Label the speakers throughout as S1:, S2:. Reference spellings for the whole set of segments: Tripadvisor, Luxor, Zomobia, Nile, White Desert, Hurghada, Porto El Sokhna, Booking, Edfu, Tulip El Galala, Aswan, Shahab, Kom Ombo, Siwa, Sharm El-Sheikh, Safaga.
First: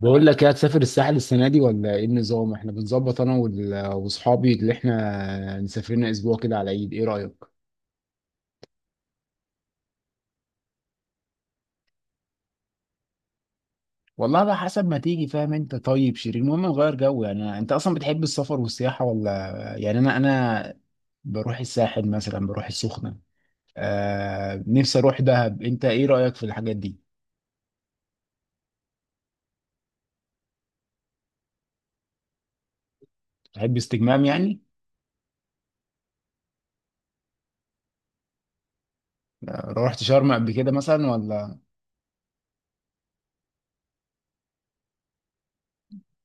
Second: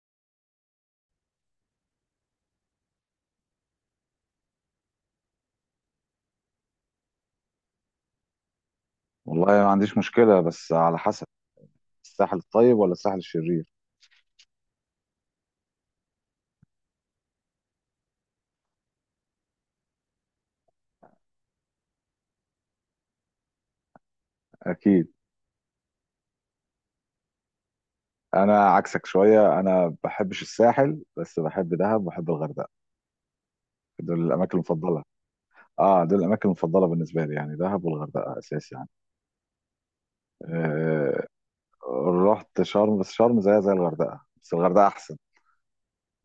S1: بقول لك ايه، هتسافر الساحل السنه دي ولا ايه النظام؟ احنا بنظبط انا واصحابي اللي احنا مسافرين اسبوع كده على العيد، ايه رايك؟
S2: والله ما عنديش مشكلة بس على حسب. الساحل الطيب ولا الساحل الشرير؟
S1: والله بقى حسب ما تيجي، فاهم انت طيب شيرين؟ المهم نغير جو. يعني انت اصلا بتحب السفر والسياحه ولا؟ يعني انا بروح الساحل مثلا، بروح السخنه. آه نفسي
S2: أكيد.
S1: اروح دهب، انت ايه رايك في الحاجات دي؟
S2: أنا عكسك شوية، أنا ما بحبش الساحل بس بحب دهب وبحب الغردقة.
S1: تحب استجمام
S2: دول الأماكن
S1: يعني؟
S2: المفضلة. آه، دول الأماكن المفضلة بالنسبة لي، يعني دهب والغردقة أساس يعني.
S1: روحت شرم قبل كده مثلا
S2: آه،
S1: ولا؟
S2: رحت شرم بس شرم زيها زي الغردقة بس الغردقة أحسن.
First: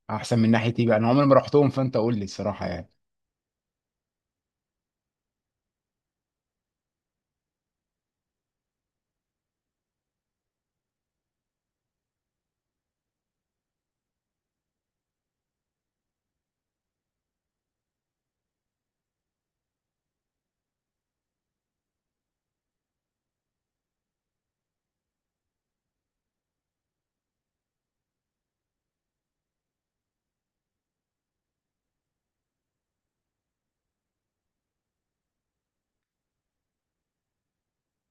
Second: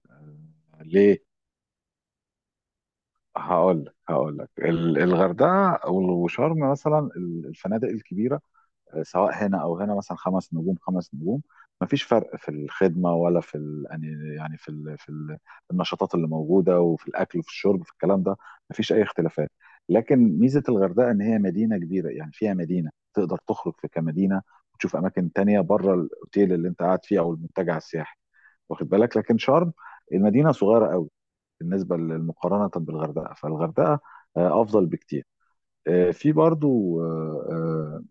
S1: احسن من ناحيه
S2: آه.
S1: ايه بقى؟ انا
S2: ليه؟
S1: عمري ما رحتهم، فانت قول لي الصراحه يعني.
S2: هقول لك الغردقة وشرم مثلا، الفنادق الكبيرة سواء هنا او هنا مثلا، خمس نجوم خمس نجوم، مفيش فرق في الخدمه ولا في ال... يعني يعني في ال... في ال... النشاطات اللي موجوده وفي الاكل وفي الشرب، في الكلام ده مفيش اي اختلافات. لكن ميزه الغردقه ان هي مدينه كبيره، يعني فيها مدينه تقدر تخرج في كمدينه وتشوف اماكن تانية بره الاوتيل اللي انت قاعد فيه او المنتجع السياحي، واخد بالك؟ لكن شرم المدينه صغيره قوي بالنسبه للمقارنه بالغردقه، فالغردقه افضل بكتير. في برضو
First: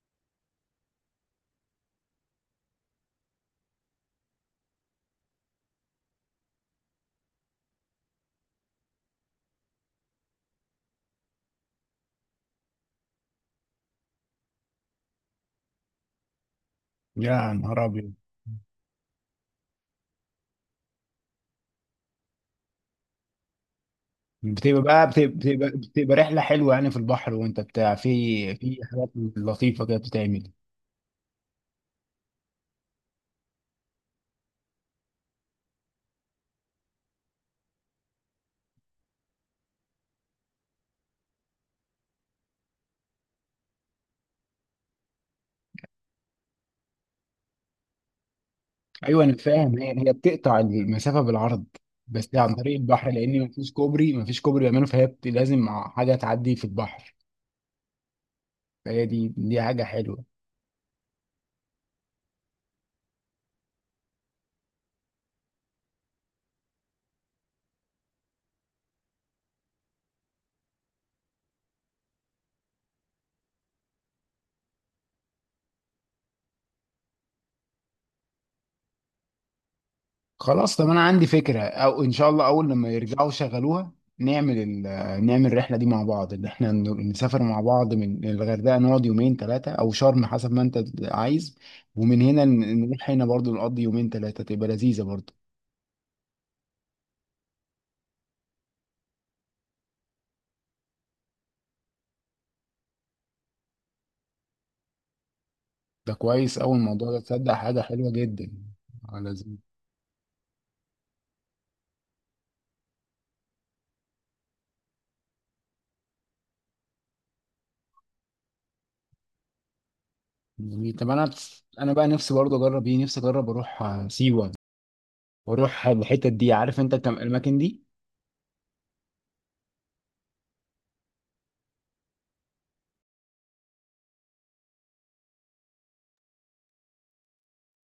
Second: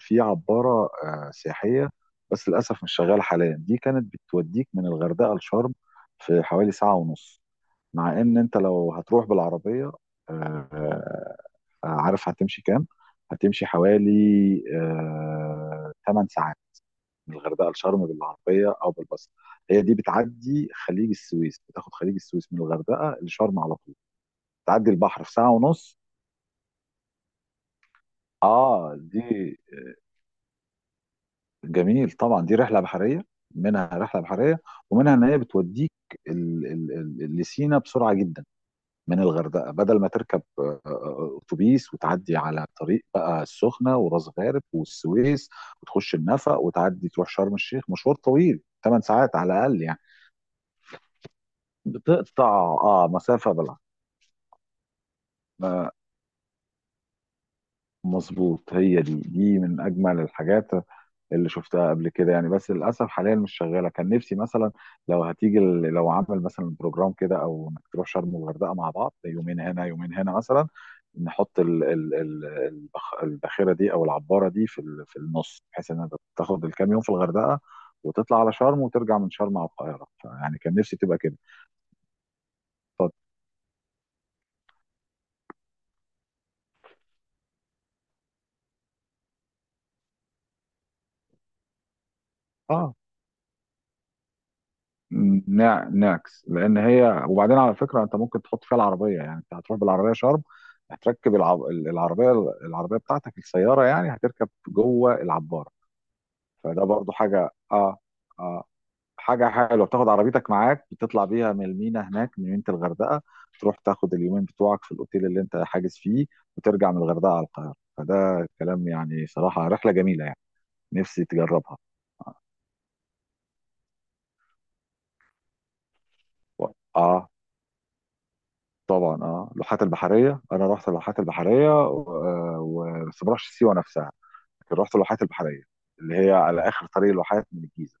S2: في عبارة سياحية، بس للأسف مش شغالة حاليا. دي كانت بتوديك من الغردقة لشرم في حوالي ساعة ونص، مع إن أنت لو هتروح بالعربية آه، آه، عارف هتمشي كام؟ هتمشي حوالي 8 ساعات من
S1: يا
S2: الغردقة
S1: نهار
S2: لشرم
S1: أبيض!
S2: بالعربية أو بالباص. هي دي بتعدي خليج السويس، بتاخد خليج السويس من الغردقة لشرم على طول.
S1: بتبقى
S2: تعدي
S1: بقى
S2: البحر
S1: بتبقى,
S2: في ساعة
S1: بتبقى,
S2: ونص.
S1: بتبقى رحلة حلوة يعني في البحر وانت بتاع، في في
S2: اه
S1: حاجات
S2: دي
S1: لطيفة كده بتتعمل.
S2: جميل طبعا، دي رحله بحريه. منها رحله بحريه ومنها ان هي بتوديك ال- ال- لسينا بسرعه جدا من الغردقه، بدل ما تركب اتوبيس وتعدي على طريق بقى السخنه وراس غارب والسويس وتخش النفق وتعدي تروح شرم الشيخ، مشوار طويل 8
S1: ايوه انا
S2: ساعات على
S1: فاهم،
S2: الاقل
S1: هي
S2: يعني.
S1: هي بتقطع المسافة بالعرض بس عن طريق
S2: بتقطع. اه،
S1: البحر، لان
S2: مسافه
S1: مفيش
S2: بلا
S1: كوبري، مفيش كوبري بيعمله، فهي لازم
S2: آه،
S1: حاجة تعدي في البحر.
S2: مظبوط. هي
S1: فهي
S2: دي
S1: دي
S2: دي
S1: دي
S2: من
S1: حاجة
S2: اجمل
S1: حلوة.
S2: الحاجات اللي شفتها قبل كده يعني، بس للاسف حاليا مش شغاله. كان نفسي مثلا لو هتيجي لو عامل مثلا بروجرام كده، او انك تروح شرم والغردقه مع بعض، يومين هنا يومين هنا مثلا، نحط الباخره دي او العباره دي في في النص، بحيث ان انت تاخد الكام يوم في الغردقه وتطلع على شرم وترجع من شرم على القاهره. يعني كان
S1: خلاص، طب
S2: نفسي
S1: انا
S2: تبقى
S1: عندي
S2: كده.
S1: فكره، او ان شاء الله اول لما
S2: اتفضل.
S1: يرجعوا يشغلوها نعمل نعمل الرحله دي مع بعض، ان احنا نسافر مع بعض من الغردقه، نقعد يومين ثلاثه او شرم حسب ما انت عايز، ومن هنا
S2: اه،
S1: نروح هنا برضو، نقضي يومين ثلاثه، تبقى لذيذه برضو.
S2: ناكس. لان هي، وبعدين على فكره، انت ممكن تحط فيها العربيه، يعني انت هتروح بالعربيه شرم، هتركب العربيه، العربيه بتاعتك السياره يعني، هتركب جوه العباره.
S1: ده كويس، اول
S2: فده
S1: الموضوع
S2: برضو
S1: ده،
S2: حاجه
S1: تصدق حاجه
S2: اه،
S1: حلوه جدا.
S2: اه،
S1: آه،
S2: حاجه
S1: لذيذ.
S2: حلوه. بتاخد عربيتك معاك، بتطلع بيها من المينا هناك من ميناء الغردقه، تروح تاخد اليومين بتوعك في الاوتيل اللي انت حاجز فيه، وترجع من الغردقه على القاهره. فده كلام يعني صراحه رحله جميله يعني.
S1: جميل. طب
S2: نفسي
S1: انا،
S2: تجربها.
S1: انا بقى نفسي برضو اجرب ايه، نفسي اجرب اروح سيوه واروح الحتت دي، عارف انت
S2: اه
S1: الاماكن دي؟
S2: طبعا، اه، اللوحات البحريه. انا رحت اللوحات البحريه بس ما رحتش سيوه نفسها، لكن رحت اللوحات البحريه اللي هي على اخر طريق الواحات من الجيزه.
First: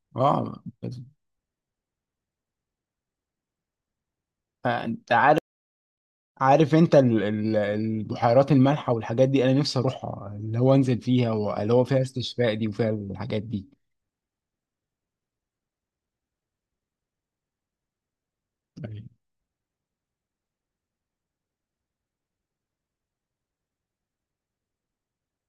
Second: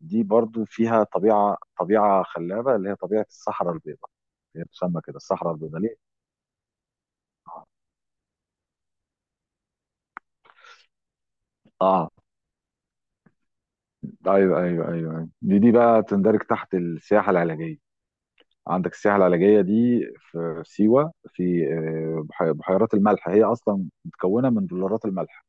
S2: دي
S1: اه.
S2: برضو فيها طبيعه خلابه، اللي هي طبيعه الصحراء البيضاء. هي
S1: آه،
S2: بتسمى
S1: انت
S2: كده
S1: عارف،
S2: الصحراء البيضاء ليه؟
S1: عارف انت
S2: اه.
S1: البحيرات المالحه والحاجات دي، انا نفسي اروحها، اللي هو انزل فيها، واللي هو فيها
S2: آه.
S1: استشفاء دي، وفيها الحاجات دي.
S2: ايوه ايوه ايوه أيوة. دي بقى تندرج تحت السياحه العلاجيه. عندك
S1: أيوة.
S2: السياحه العلاجيه دي في سيوه، في بحيرات الملح. هي اصلا متكونه من بلورات الملح،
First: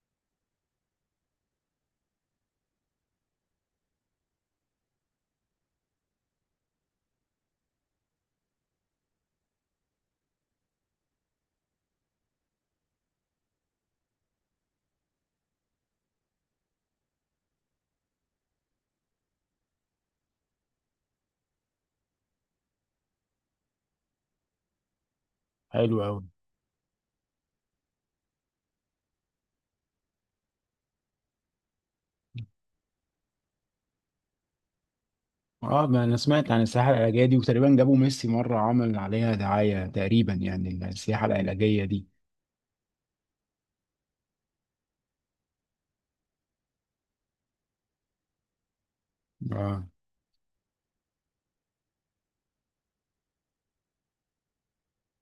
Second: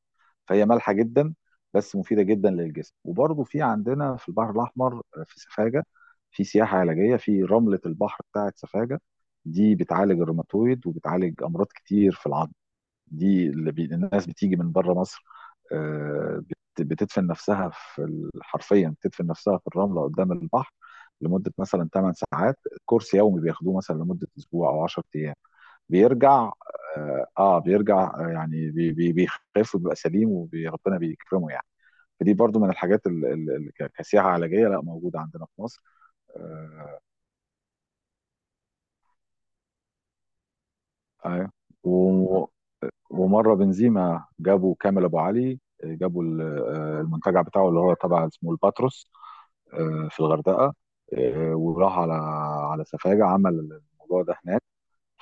S2: فهي مالحه جدا بس مفيده جدا للجسم. وبرضه في عندنا في البحر الاحمر في سفاجه، في سياحه علاجيه في رمله البحر بتاعه سفاجه. دي بتعالج الروماتويد وبتعالج امراض كتير في العظم. دي اللي الناس بتيجي من بره مصر آه، بتدفن نفسها في حرفيا بتدفن نفسها في الرمله قدام البحر لمده مثلا 8 ساعات. كورس يومي بياخدوه مثلا لمده اسبوع او 10 ايام.
S1: حلو أوي.
S2: بيرجع اه، بيرجع بيخف وبيبقى سليم وربنا بيكرمه يعني. فدي برضو من الحاجات اللي كسياحة علاجية لا موجودة عندنا في مصر.
S1: اه، ما انا سمعت عن السياحه
S2: آه،
S1: العلاجيه دي، وتقريبا جابوا ميسي مره عمل عليها دعايه تقريبا، يعني السياحه
S2: ايوه،
S1: العلاجيه دي.
S2: و- ومرة بنزيما جابوا كامل ابو علي، آه، جابوا ال- آه، المنتجع بتاعه اللي هو طبعا اسمه الباتروس
S1: اه.
S2: في الغردقة. وراح على على سفاجة، عمل الموضوع ده هناك.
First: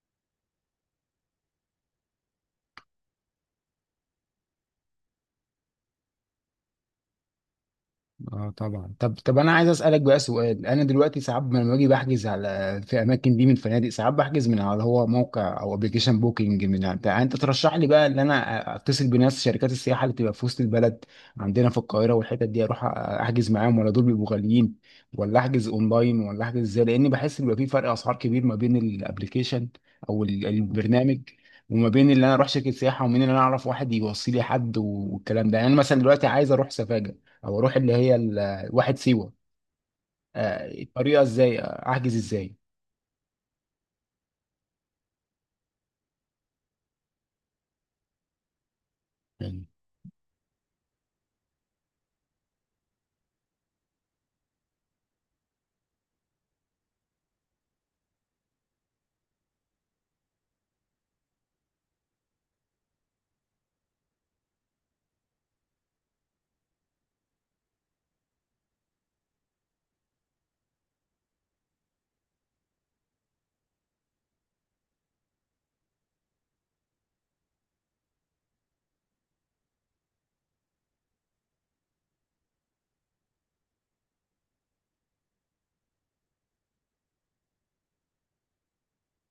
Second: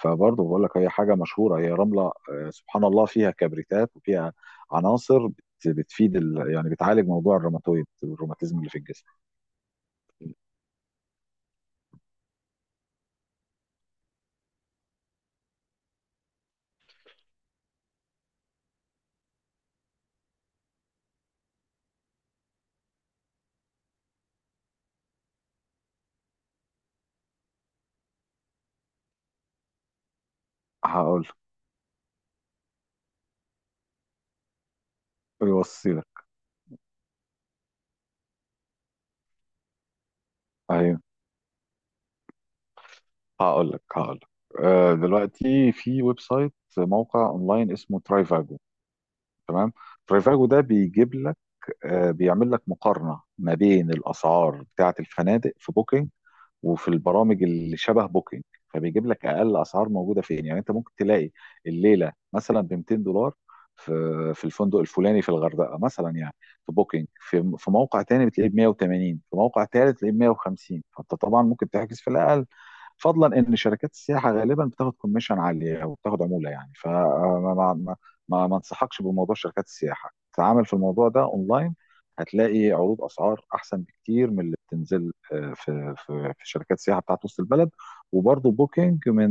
S2: فبرضه بقول لك هي حاجه مشهوره، هي رمله سبحان الله فيها كبريتات وفيها عناصر بتفيد يعني بتعالج موضوع الروماتويد،
S1: اه
S2: الروماتيزم اللي في
S1: طبعا.
S2: الجسم.
S1: طب، انا عايز اسالك بقى سؤال. انا دلوقتي ساعات لما باجي بحجز على، في اماكن دي من فنادق، ساعات بحجز من على، هو موقع او ابلكيشن بوكينج من بتاع، انت ترشح لي بقى ان انا اتصل بناس شركات السياحه اللي بتبقى في وسط البلد عندنا في القاهره والحتت دي، اروح احجز معاهم، ولا دول بيبقوا غاليين، ولا احجز اونلاين، ولا احجز ازاي؟ لاني بحس ان بيبقى في فرق اسعار كبير ما بين الابلكيشن او البرنامج،
S2: هقول لك.
S1: وما بين اللي انا اروح شركه سياحه، ومين اللي انا اعرف واحد يوصي لي حد والكلام ده. يعني انا
S2: يوصي
S1: مثلا
S2: لك.
S1: دلوقتي عايز اروح سفاجه، او اروح اللي هي واحد سيوه،
S2: ايوه.
S1: الطريقه ازاي، احجز ازاي؟
S2: هقول لك دلوقتي في ويب سايت، موقع اونلاين اسمه ترايفاجو.
S1: يعني
S2: تمام. ترايفاجو ده بيجيب لك بيعمل لك مقارنه ما بين الاسعار بتاعه الفنادق في بوكينج وفي البرامج اللي شبه بوكينج. فبيجيب لك اقل اسعار موجوده فين. يعني انت ممكن تلاقي الليله مثلا ب $200 في في الفندق الفلاني في الغردقه مثلا يعني، في بوكينج، في في موقع تاني بتلاقيه ب 180، في موقع تالت تلاقيه ب 150. فانت طبعا ممكن تحجز في الاقل. فضلا ان شركات السياحه غالبا بتاخد كوميشن عاليه وبتاخد عموله يعني. فما ما ما ما ما انصحكش بموضوع شركات السياحه، تعامل في الموضوع ده اونلاين. هتلاقي عروض اسعار احسن بكتير من اللي بتنزل في شركات السياحه بتاعت وسط البلد. وبرضه بوكينج من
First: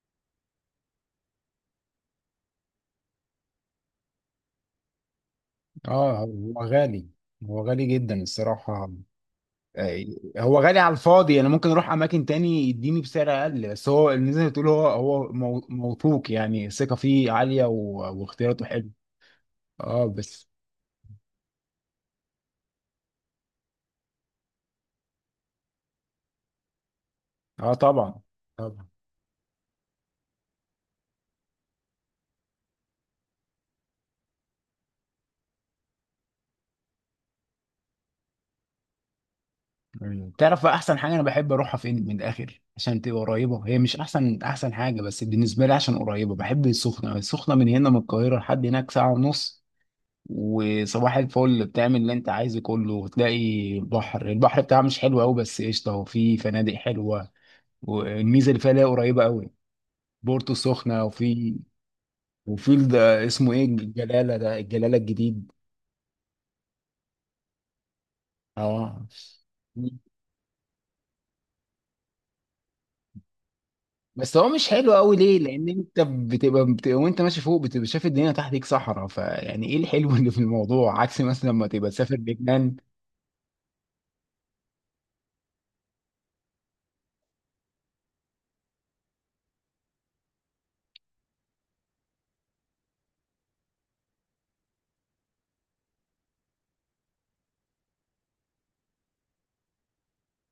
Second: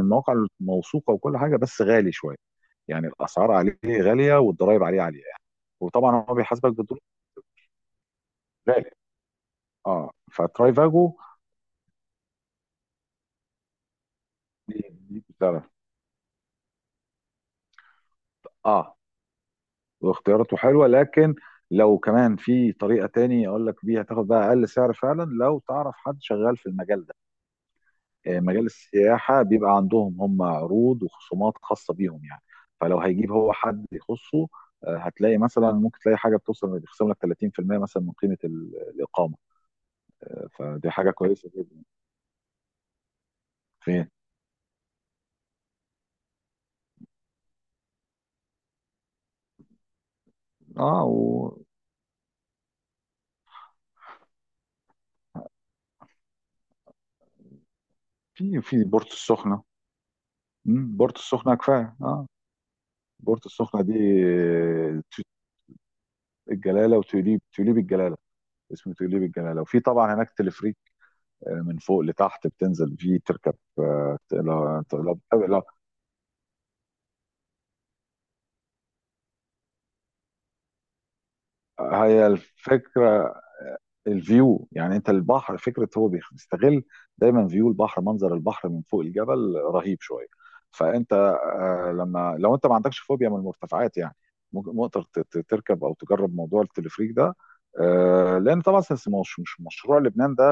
S2: المواقع الموثوقه وكل حاجه، بس غالي شويه، يعني الاسعار عليه غاليه والضرايب عليه عاليه يعني،
S1: اه،
S2: وطبعا هو
S1: هو
S2: بيحاسبك بالدولار.
S1: غالي، هو غالي جدا الصراحة.
S2: غالي
S1: آه،
S2: اه.
S1: هو غالي على
S2: فترايفاجو
S1: الفاضي. انا ممكن اروح اماكن تاني يديني بسعر اقل، بس هو اللي زي ما بتقول، هو
S2: دي
S1: هو
S2: بتعرف.
S1: موثوق يعني، الثقة فيه عالية واختياراته حلو.
S2: اه.
S1: اه بس.
S2: واختياراته حلوه. لكن لو كمان في طريقه تاني اقول لك بيها تاخد بقى اقل سعر فعلا، لو تعرف حد شغال في المجال ده،
S1: اه طبعا.
S2: مجال
S1: طبعا.
S2: السياحه، بيبقى عندهم هم عروض وخصومات خاصه بيهم يعني. فلو هيجيب هو حد يخصه هتلاقي مثلا، ممكن تلاقي حاجه بتوصل بيخصم لك 30% مثلا من قيمه الاقامه.
S1: مم. تعرف بقى
S2: فدي
S1: احسن
S2: حاجه
S1: حاجه انا
S2: كويسه
S1: بحب اروحها
S2: جدا.
S1: فين من الاخر، عشان تبقى قريبه، هي مش
S2: فين؟
S1: احسن حاجه، بس بالنسبه لي عشان قريبه، بحب السخنه. السخنه من هنا من القاهره لحد هناك ساعه ونص،
S2: اه.
S1: وصباح
S2: وفي.
S1: الفل بتعمل اللي انت عايزه كله، وتلاقي بحر، البحر بتاعها مش حلو قوي بس قشطه، وفي فنادق حلوه، والميزه اللي فيها اللي
S2: في
S1: هي
S2: بورتو
S1: قريبه قوي.
S2: السخنه.
S1: بورتو
S2: مم،
S1: السخنه،
S2: بورتو السخنه
S1: وفي
S2: كفايه اه.
S1: وفي ده
S2: بورتو
S1: اسمه ايه،
S2: السخنه دي
S1: الجلاله، ده الجلاله
S2: آه،
S1: الجديد.
S2: الجلاله وتوليب، توليب الجلاله. اسمه
S1: اه.
S2: تقليب الجلاله. وفي طبعا هناك تلفريك من فوق لتحت، بتنزل فيه تركب آه.
S1: بس هو مش حلو قوي.
S2: تقلب.
S1: ليه؟ لان انت بتبقى وانت ماشي فوق، بتبقى شايف الدنيا تحتك صحراء، فيعني ايه الحلو اللي في الموضوع؟ عكس مثلا لما تبقى تسافر
S2: هي
S1: لبنان.
S2: الفكره الفيو، يعني انت البحر فكره هو بيستغل دايما فيو البحر، منظر البحر من فوق الجبل رهيب شويه. فانت لما لو انت ما عندكش فوبيا من المرتفعات يعني، ممكن ممكن تركب او تجرب موضوع التلفريك ده لان طبعا مش مشروع لبنان ده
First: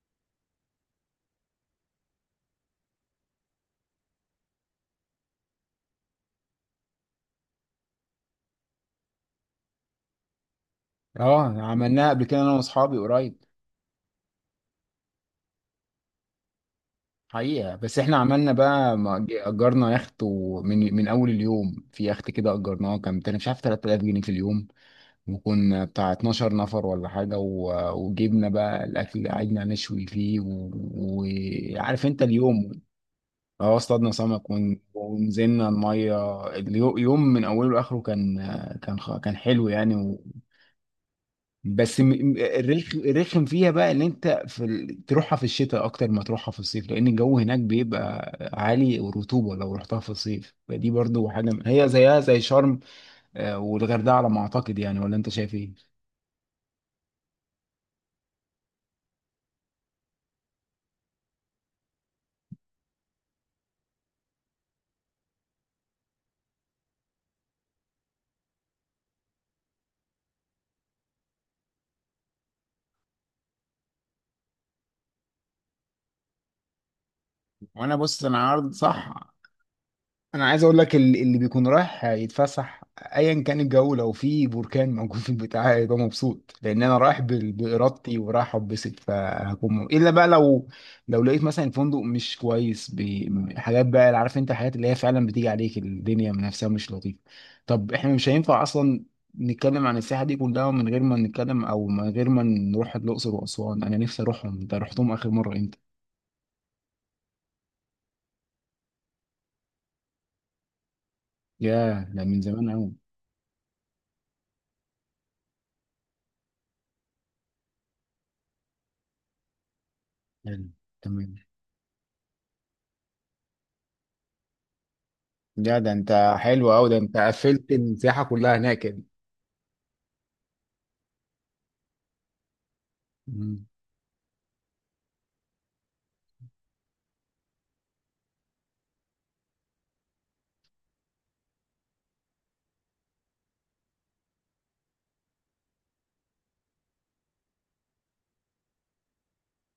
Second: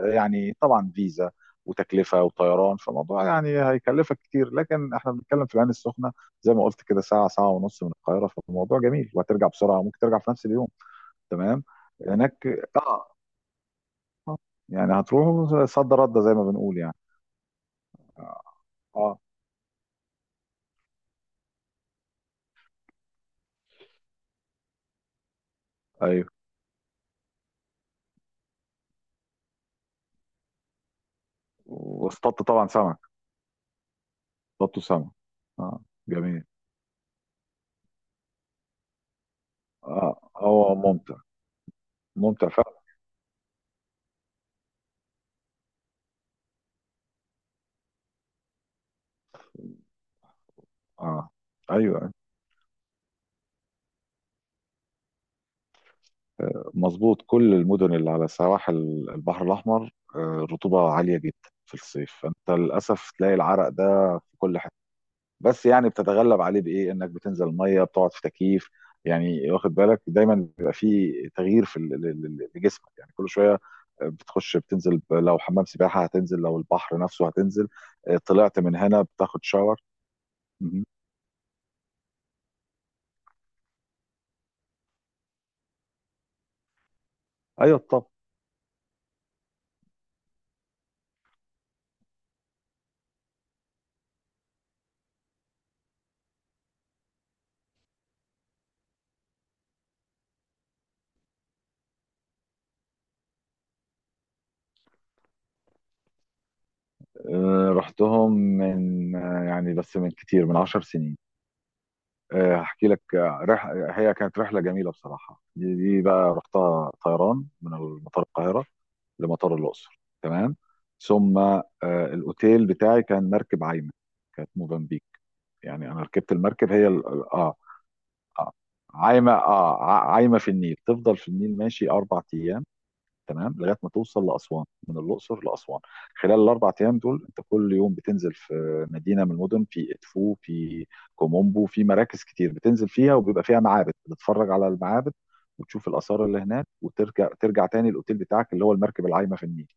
S2: يعني طبعا فيزا وتكلفه وطيران، فالموضوع يعني هيكلفك كتير. لكن احنا بنتكلم في العين السخنه، زي ما قلت كده، ساعه ساعه ونص من القاهره، فالموضوع جميل وهترجع بسرعه، ممكن ترجع في نفس اليوم.
S1: اه،
S2: تمام.
S1: عملناها قبل كده
S2: هناك.
S1: انا واصحابي
S2: اه.
S1: قريب.
S2: آه. يعني هتروحوا صد رد زي ما بنقول يعني.
S1: حقيقة، بس احنا عملنا بقى، ما
S2: اه.
S1: اجرنا يخت، ومن اول اليوم في يخت كده، اجرناه كان مش عارف 3000 جنيه في اليوم، وكنا بتاع
S2: ايوه.
S1: 12 نفر ولا حاجة، وجبنا بقى الاكل، قعدنا نشوي فيه وعارف، وعارف انت
S2: واصطادت طبعا
S1: اليوم.
S2: سمك.
S1: اه اصطادنا سمك،
S2: اصطادتوا سمك.
S1: ونزلنا
S2: اه. جميل.
S1: الميه، اليوم من اوله لاخره كان، كان كان حلو يعني
S2: اه،
S1: و...
S2: هو ممتع.
S1: بس
S2: ممتع فعلا.
S1: الرخم فيها بقى، ان انت في تروحها في الشتاء اكتر ما تروحها في الصيف، لان الجو هناك بيبقى عالي والرطوبه، لو رحتها في الصيف فدي برضو
S2: اه.
S1: حاجه، هي
S2: ايوه.
S1: زيها زي شرم، آه، والغردقه على ما اعتقد يعني، ولا انت شايف ايه؟
S2: مظبوط. كل المدن اللي على سواحل البحر الاحمر الرطوبه عاليه جدا في الصيف، فانت للاسف تلاقي العرق ده في كل حته. بس يعني بتتغلب عليه بايه؟ انك بتنزل الميه، بتقعد في تكييف، يعني واخد بالك دايما بيبقى في تغيير في لجسمك يعني كل شويه، بتخش، بتنزل لو حمام سباحه، هتنزل لو البحر نفسه هتنزل
S1: وانا بص انا
S2: طلعت
S1: عارض
S2: من هنا
S1: صح.
S2: بتاخد شاور.
S1: انا عايز اقول
S2: مهم.
S1: لك اللي بيكون رايح يتفسح، ايا كان الجو، لو في بركان موجود في البتاع هيبقى مبسوط، لان انا رايح
S2: ايوه طب.
S1: بارادتي، ورايح اتبسط، فهكون، الا بقى لو، لو لقيت مثلا الفندق مش كويس بحاجات بقى، اللي عارف انت الحاجات اللي هي فعلا بتيجي عليك الدنيا من نفسها مش لطيفه. طب احنا مش هينفع اصلا نتكلم عن السياحه دي كلها من غير ما نتكلم، او من غير ما نروح الاقصر واسوان، انا نفسي اروحهم. انت رحتهم اخر مره امتى؟
S2: رحتهم من يعني بس من كتير، من عشر سنين.
S1: ياه، ده من زمان
S2: هحكي
S1: قوي.
S2: لك. هي كانت رحله جميله بصراحه. دي بقى رحتها طيران من مطار القاهره لمطار الاقصر. تمام.
S1: حلو، تمام.
S2: ثم الاوتيل بتاعي كان مركب عايمه. كانت موزمبيق.
S1: يا
S2: يعني
S1: ده
S2: انا ركبت
S1: انت
S2: المركب،
S1: حلو
S2: هي
S1: قوي، ده انت قفلت السياحه
S2: اه
S1: كلها هناك كده.
S2: عايمه، اه، عايمه في النيل، تفضل في النيل ماشي اربع ايام. تمام.
S1: مم.
S2: لغايه ما توصل لاسوان، من الاقصر لاسوان. خلال الاربع ايام دول انت كل يوم بتنزل في مدينه من المدن، في ادفو، في كومومبو، في مراكز كتير بتنزل فيها وبيبقى فيها معابد، بتتفرج على المعابد وتشوف الاثار اللي هناك، وترجع ترجع تاني الاوتيل بتاعك اللي هو المركب العايمه في النيل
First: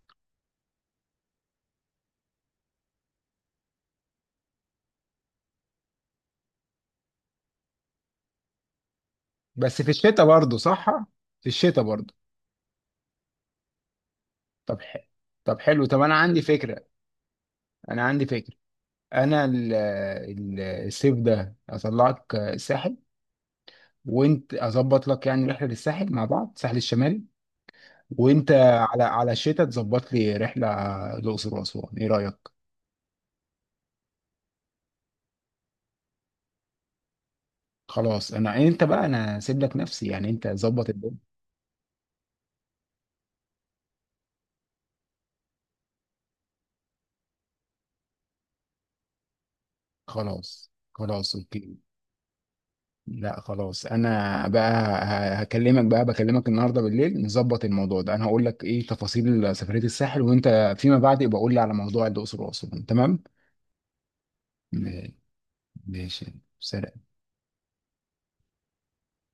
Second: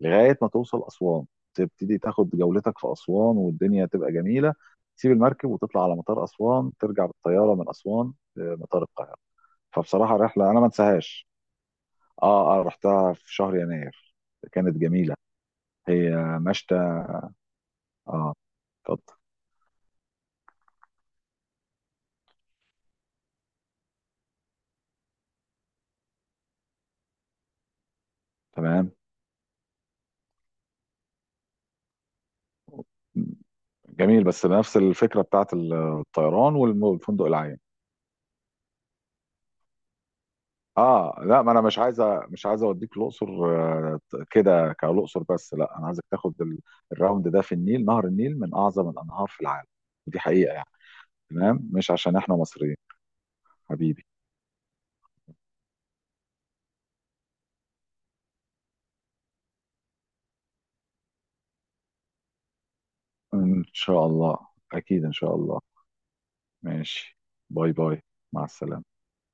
S2: لغايه ما توصل اسوان. تبتدي تاخد جولتك في اسوان والدنيا تبقى جميله. تسيب المركب وتطلع على مطار اسوان، ترجع بالطياره من اسوان لمطار القاهره.
S1: بس في
S2: فبصراحه
S1: الشتاء
S2: رحله
S1: برضه،
S2: انا ما
S1: صح؟
S2: انساهاش.
S1: في الشتاء برضه.
S2: اه، اه، رحتها في شهر يناير، كانت
S1: طب ح...
S2: جميله.
S1: طب حلو، طب
S2: هي
S1: انا عندي
S2: مشتى.
S1: فكره، انا عندي
S2: اه،
S1: فكره
S2: اتفضل.
S1: انا الصيف ده اطلعك الساحل، وانت اظبط لك يعني رحله للساحل مع بعض، الساحل الشمالي، وانت
S2: تمام.
S1: على، على الشتاء تظبط لي رحله الاقصر واسوان، ايه رايك؟
S2: جميل، بس نفس الفكره بتاعت الطيران والفندق العام.
S1: خلاص، انا انت بقى، انا سيب لك نفسي يعني، انت ظبط الدنيا.
S2: اه لا، ما انا مش عايزه اوديك الاقصر آه، كده كالاقصر بس، لا انا عايزك تاخد الراوند ده في النيل. نهر النيل من اعظم الانهار في العالم ودي حقيقه يعني،
S1: خلاص
S2: تمام؟
S1: اوكي.
S2: مش عشان احنا مصريين،
S1: لا خلاص
S2: حبيبي.
S1: انا بقى، هكلمك بقى، بكلمك النهارده بالليل نظبط الموضوع ده، انا هقول لك ايه تفاصيل سفريه الساحل، وانت فيما بعد يبقى قول لي على موضوع الاقصر واسوان، تمام؟
S2: ان شاء الله. اكيد
S1: م-
S2: ان شاء الله.
S1: ماشي، سلام.
S2: ماشي. باي باي. مع السلامه.